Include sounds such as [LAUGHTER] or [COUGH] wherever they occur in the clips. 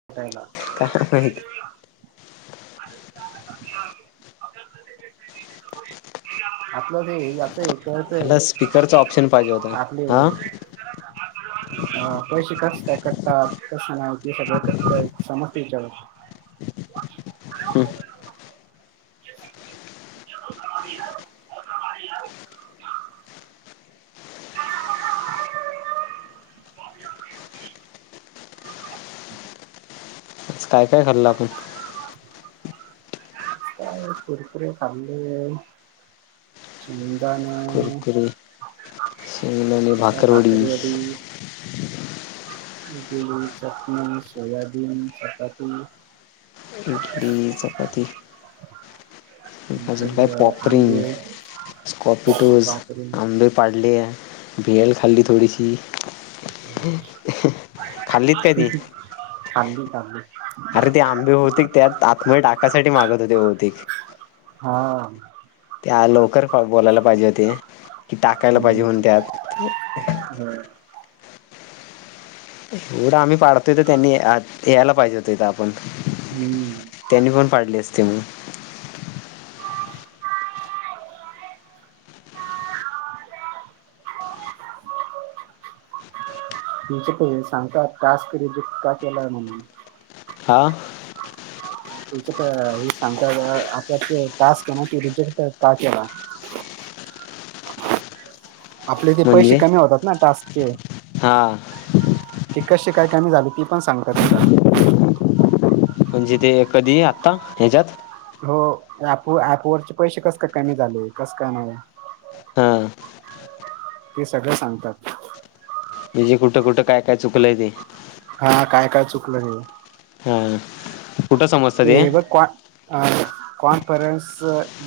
[UNINTELLIGIBLE] [UNINTELLIGIBLE] [INAUDIBLE] [INAUDIBLE] काय माहित आपलं ते [UNINTELLIGIBLE] [UNINTELLIGIBLE] ते कळतय ह्याला स्पीकरचा ऑप्शन पाहिजे होता आपले [INAUDIBLE] हा अ पैसे कस काय कटतात, कसं नाय ते सगळ [INAUDIBLE] [INAUDIBLE] [INAUDIBLE] [INAUDIBLE] काय काय खाल्लं आपण? आज काय कुरकुरे खाल्ले. शेंगदाण. कुरकुरे अणि काय भाकरवडी. इडली, चटनी, सोयाबीन, चपाती. इडली, चपाती. अजून काय नंतर पॉपरिंग. आंबे स्कॉपिटोज, पापडी आंबे पाडले भेल खाल्ली थोडीशी. खाल्लीत काय ती [INAUDIBLE] आंबे खाल्ले. अर ते आंबे होते, त्यात आतमध्ये टाकायसाठी मागत होते बहुतेक. हा. त्या लवकर बोलायला पाहिजे होते. कि टाकायला पाहिजे म्हणून हम्म त्यात [INAUDIBLE] हम्म. एवढं आम्ही पाडतोय तर त्यांनी या-यायला पाहिजे होत [UNINTELLIGIBLE] आपण. हम्म. त्यांनीपण पाडले असते मग. [INAUDIBLE] तेच्य ते सांगतात टास्क रिजेक्ट का केलाय म्हणून. हा. [UNINTELLIGIBLE] सांगतात आपला टास्क [UNINTELLIGIBLE] रिजेक्ट का केला. आपले ते पैसे म्हणजे कमी होतात, ना टास्कचे. हा. ते कसे काय कमी झाले ती पण सांगतात तिथं. म्हणजे ते कधी आत्ता ह्याच्यात? हो एप- ऍपवररचे पैसे कस काय कमी झाले कस काय नाय. हा ते सगळं सांगतात. म्हणजे कुठं कुठं कायं कायं चुकलंय ते. हां कायं कायं चुकलं हे. हां ते बघं कां कॉन्फरनस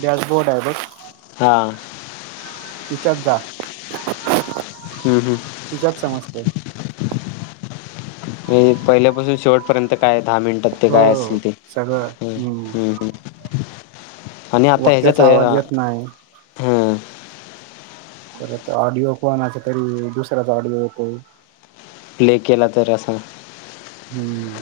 कॅशबोर्ड आहे बघं. हां तिच्यांत जां. हम्मं हम्मं तिच्यांत समजतं. म्हणजे पहिल्यांपासून शेवटपर्यंत कायं दहा मिनिटांत ते कायं हो असेल ते. सगळं हम्म हम्मं. हम्म हम्म आणि आता वक्त्यांचा आवांज येतं ह्याच्यात नाहीं. हं परंत ऑडिओ कोणांचा तरी दुसऱ्यांचा ऑडिओ येतो. प्ले केलां तरं असां. हम्मं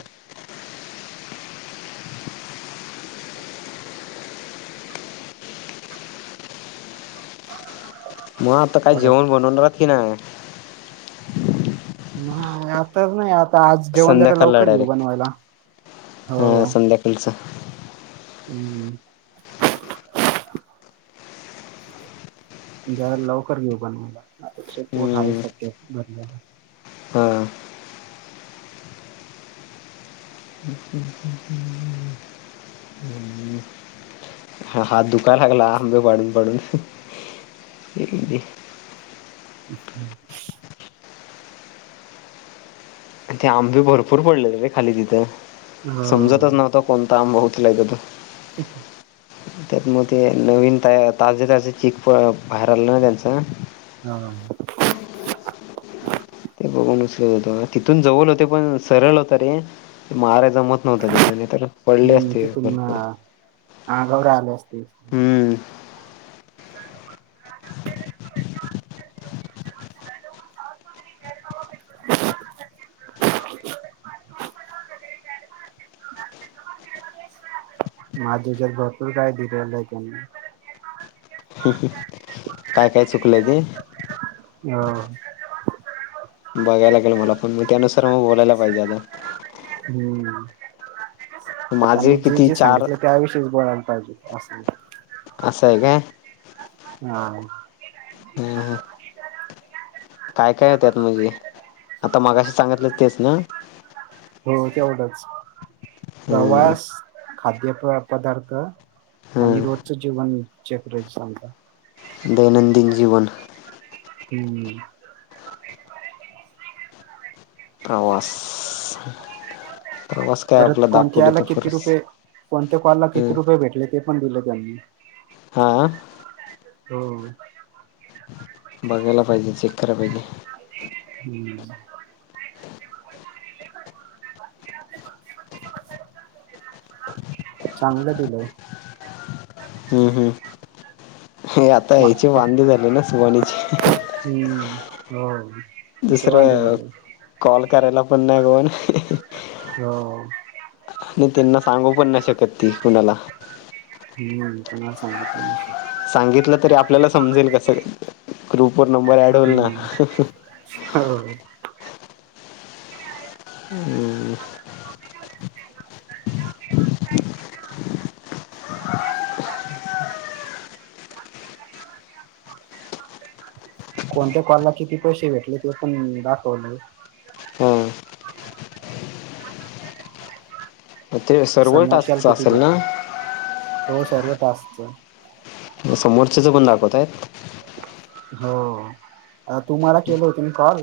हो मंग आंता कांहीं जेवणं बनवणांर की नाहीं? नाहीं आंता नाहीं आंता आंज जेवणं जरां संध्याकाळला लवकरं घेऊं डायरेक्ट बनवांयला हो. येलंस. हम्मं ज्यांला लवकरं घेऊं बनवांला नातांचे पोट आहे संध्या भरलेवर. हां हां हात दुखां लागंला आंबे पाडूंन पाडूंन. [UNINTELLIGIBLE] ते आंबी भरंपूर पडलेले रे खांली तिथं हो समजतंच नां. कोणंता आमब होऊंत एकथो त ठीकं त्यांत मंग ते नवीन ताजे ताजे चीक बाहेर आलं नां त्यांचं हां ते बघूंन उचरतं होतं तिथूंन जवळं होते पणं सरळं होतं रे महारांजा मतं नव्हतं तिथने तरं पडले असते भरंपूर हां गौरा्या आले असते हम्मं [UNINTELLIGIBLE] [UNINTELLIGIBLE] त्यांनी माहित आहे की नाहीं माझ्याच्यांत भरंपूर कायं दिलेलं आहे त्यांने हं हं कायं कायं चुकलंय ते हम्मं बघांयला गेलं मलां पणं मंग त्यांनुसार मंग बोलांयला पाहिजे आंता हम्मं माझे त्यांनी जे किती जे चार सांगितलं त्याविषयीच बोळांयला पाहिजे असं असं आहे कायं हां हां हां काय काय हाय त्यातं म्हणजे? आता मगाशी सांगितलं तेच ना? हो तेवढच. हम्म प्रवास खाद्य पदार्थ आणि हम्म रोजचं जेवण चेक [UNINTELLIGIBLE] दैनंदिन जीवन. हम्म. प्रवास. प्रवास काय परत आपला कोणत्या दापोली याला ते किती फरस रुपये, कोणत्या कॉलला किती हम्म रुपये भेटले ते पण दिले त्यांनी. हा? हो. बघायला पाहिजे, चेक करायला पाहिजे. हम्म. चांगलं दिलंय. हम्म हम्म. हे आता मा ह्याचे वांदे फक्त झाले ना सुवाणीचे. हम्म. हो. तिचे वांदे दुसरं, झाले कॉल करायला पण नाही कोण. हो. आणि त्यांना सांगू पण नाय शकत ती कुणाला. हम्म. कुणाला सांगू पण नाय शकत. सांगितलं तरी आपल्याला समजेल कसं काय? ग्रुप वर नंबर ऍड होईल ना. हम्म हो. हम्म. कोणत्या कॉलला किती पैसे भेटले ते पण दाखवलेय. हां ते सर्व समोरच्याला टास्कचं किती असेल भेटले. ना हो सर्व टास्क चं. समोरच्या चे पण दाखवतायेत? हो. तुम्हाला केलं होते मी कॉल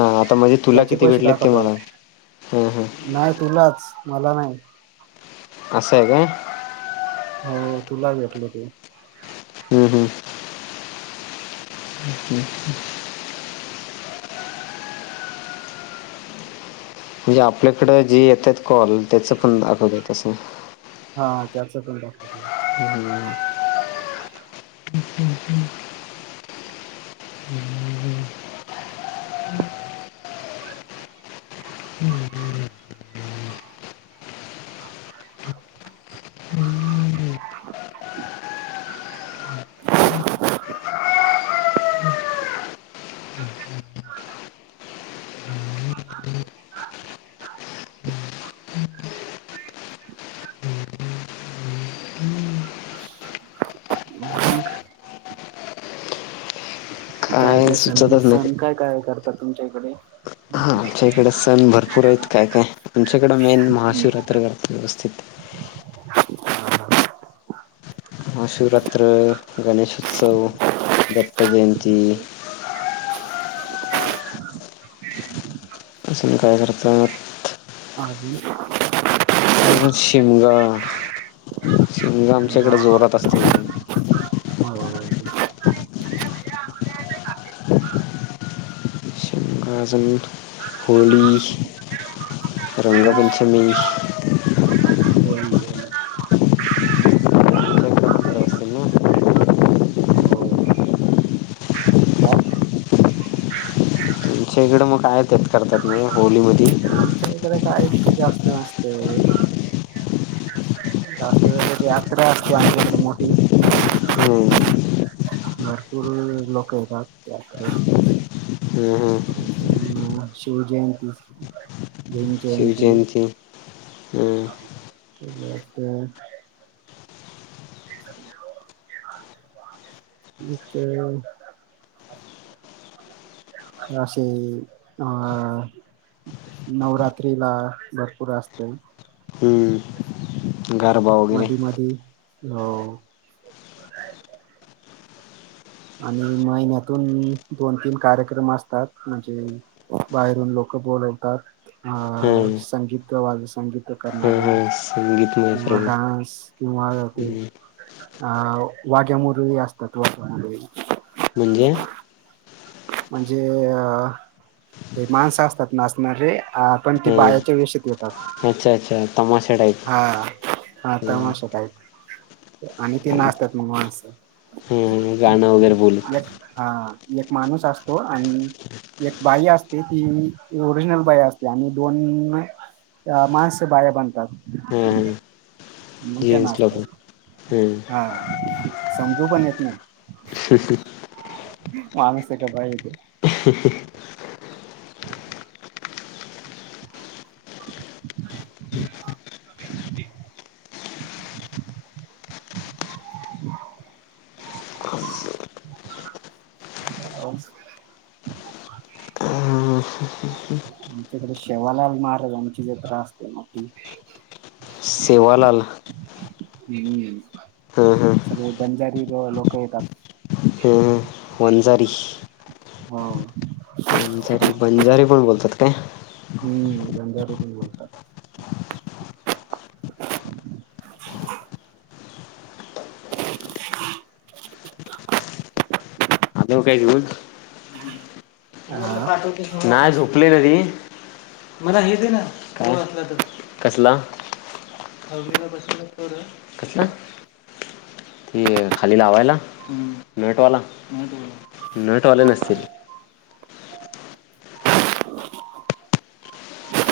हा आता म्हणजे तुला त्याचे किती पैसे भेटलेत ते दाखवत आहेत. मला ह हा. नाही तुलाच. मला नाही. असंय का? हो तुला भेटले ते. हम्म हम्म. हम्म हम्म. म्हणजे आपल्याकडं जे येत आहेत कॉल. त्याचं पण दाखवतंय तसं. हा. त्याच पण दाखवत. हम्म. [INAUDIBLE] [UNINTELLIGIBLE] [UNINTELLIGIBLE] काय काय सण, सुचतच नाही सण काय काय करतात तुमच्या इकडे? हा आमच्या इकडं सण भरपूर आहेत काय काय. आमच्याकडं मेन महाशिवरात्री करतात व्यवस्थित. महाशिवरात्र, गणेशोत्सव, दत्तजयंती. अजुन काय करतात? [INAUDIBLE] अजून शिमगा. शिमगा आमच्याकडे जोरात असतो एकदम हो. काय सांगू, होळी, रंगपंचमी [UNINTELLIGIBLE] आमच्या इकडं पण करत असतील ना हो काय? तुमच्या इकडे मग काय तर करतात. मग होली मधी? आमच्या इकडे काय जास्त नसते होळी. त यात्रा असते आमच्याकडे मोठी. हम्म भरपूर लोक येतात त्यात हम्म हम्म [UNINTELLIGIBLE] शिव जयंती. शिवजयंती हम्म केल असत. [UNINTELLIGIBLE] [UNINTELLIGIBLE] असय हां नवरात्रीला भरपूर असतय. हम्म गरबा. वगैरे मधी मधी हो आणि महिन्यातून दोन तीन कार्यक्रम असतात. म्हणजे बाहेरून लोक बोलवतात. अ हम्म संगीत वाले संगीत हम्म करणारे हम्म संगीतमय किंवा सर्व डान्स किंवा ते हम्म आ वाघ्या मुरळी असतात वाघ्या मुरळी. म्हणजे म्हणजे हे माणस असतात नाचणारे. पण ते बायाच्या हम्म वेशात येतात. अच्छा, अच्छा तमाशा टाईप. हा हां तमाशा टाईप. आणि ती नाचतात मग माणस. हम्म गाणं वगैरे बोलत एक हां एक माणूस असतो. आणि एक बाई असते. ती ओरिजिनल बाई असते. आणि दोन, अ माणस बाया बनतात. हम् हम्म मग त्या जेंट्स लोक नाचतात. हम्म हा समजू पण येत नाही. [INAUDIBLE] माणूसय का बाई ये तो. [INAUDIBLE] [UNINTELLIGIBLE] [INAUDIBLE] [INAUDIBLE] पाऊस. आमच्याकडे सेवालाल महाराजांची जत्रा असते मोठी. सेवालाल. हम्म हं हं ते बंजारी लो लोक येतात. हम्, वनझारी हो. वंजारी बंजारी पण बोलतात काय? हम्म, बंजारी पण बोलतात. [INAUDIBLE] [INAUDIBLE] देऊ का एक घुट? [INAUDIBLE] हा नाही झोपली आहे न ती. मला हे देना [UNINTELLIGIBLE] कसला? अवनीला बसवलं तेवढं, कशात? ते खाली लावायला. ह नटवाला नटवाला नटवाले नसतील. [INAUDIBLE]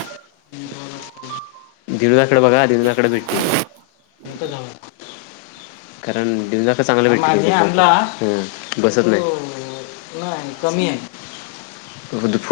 नटवाला असते. दिव्याकड बघा दिव्याकड भेटते. कोणतं काम आहे. [INAUDIBLE] कारण दिव्याक चांगलं भेटते. [UNINTELLIGIBLE] बसत नाही. नाही कमी आहे. [UNINTELLIGIBLE]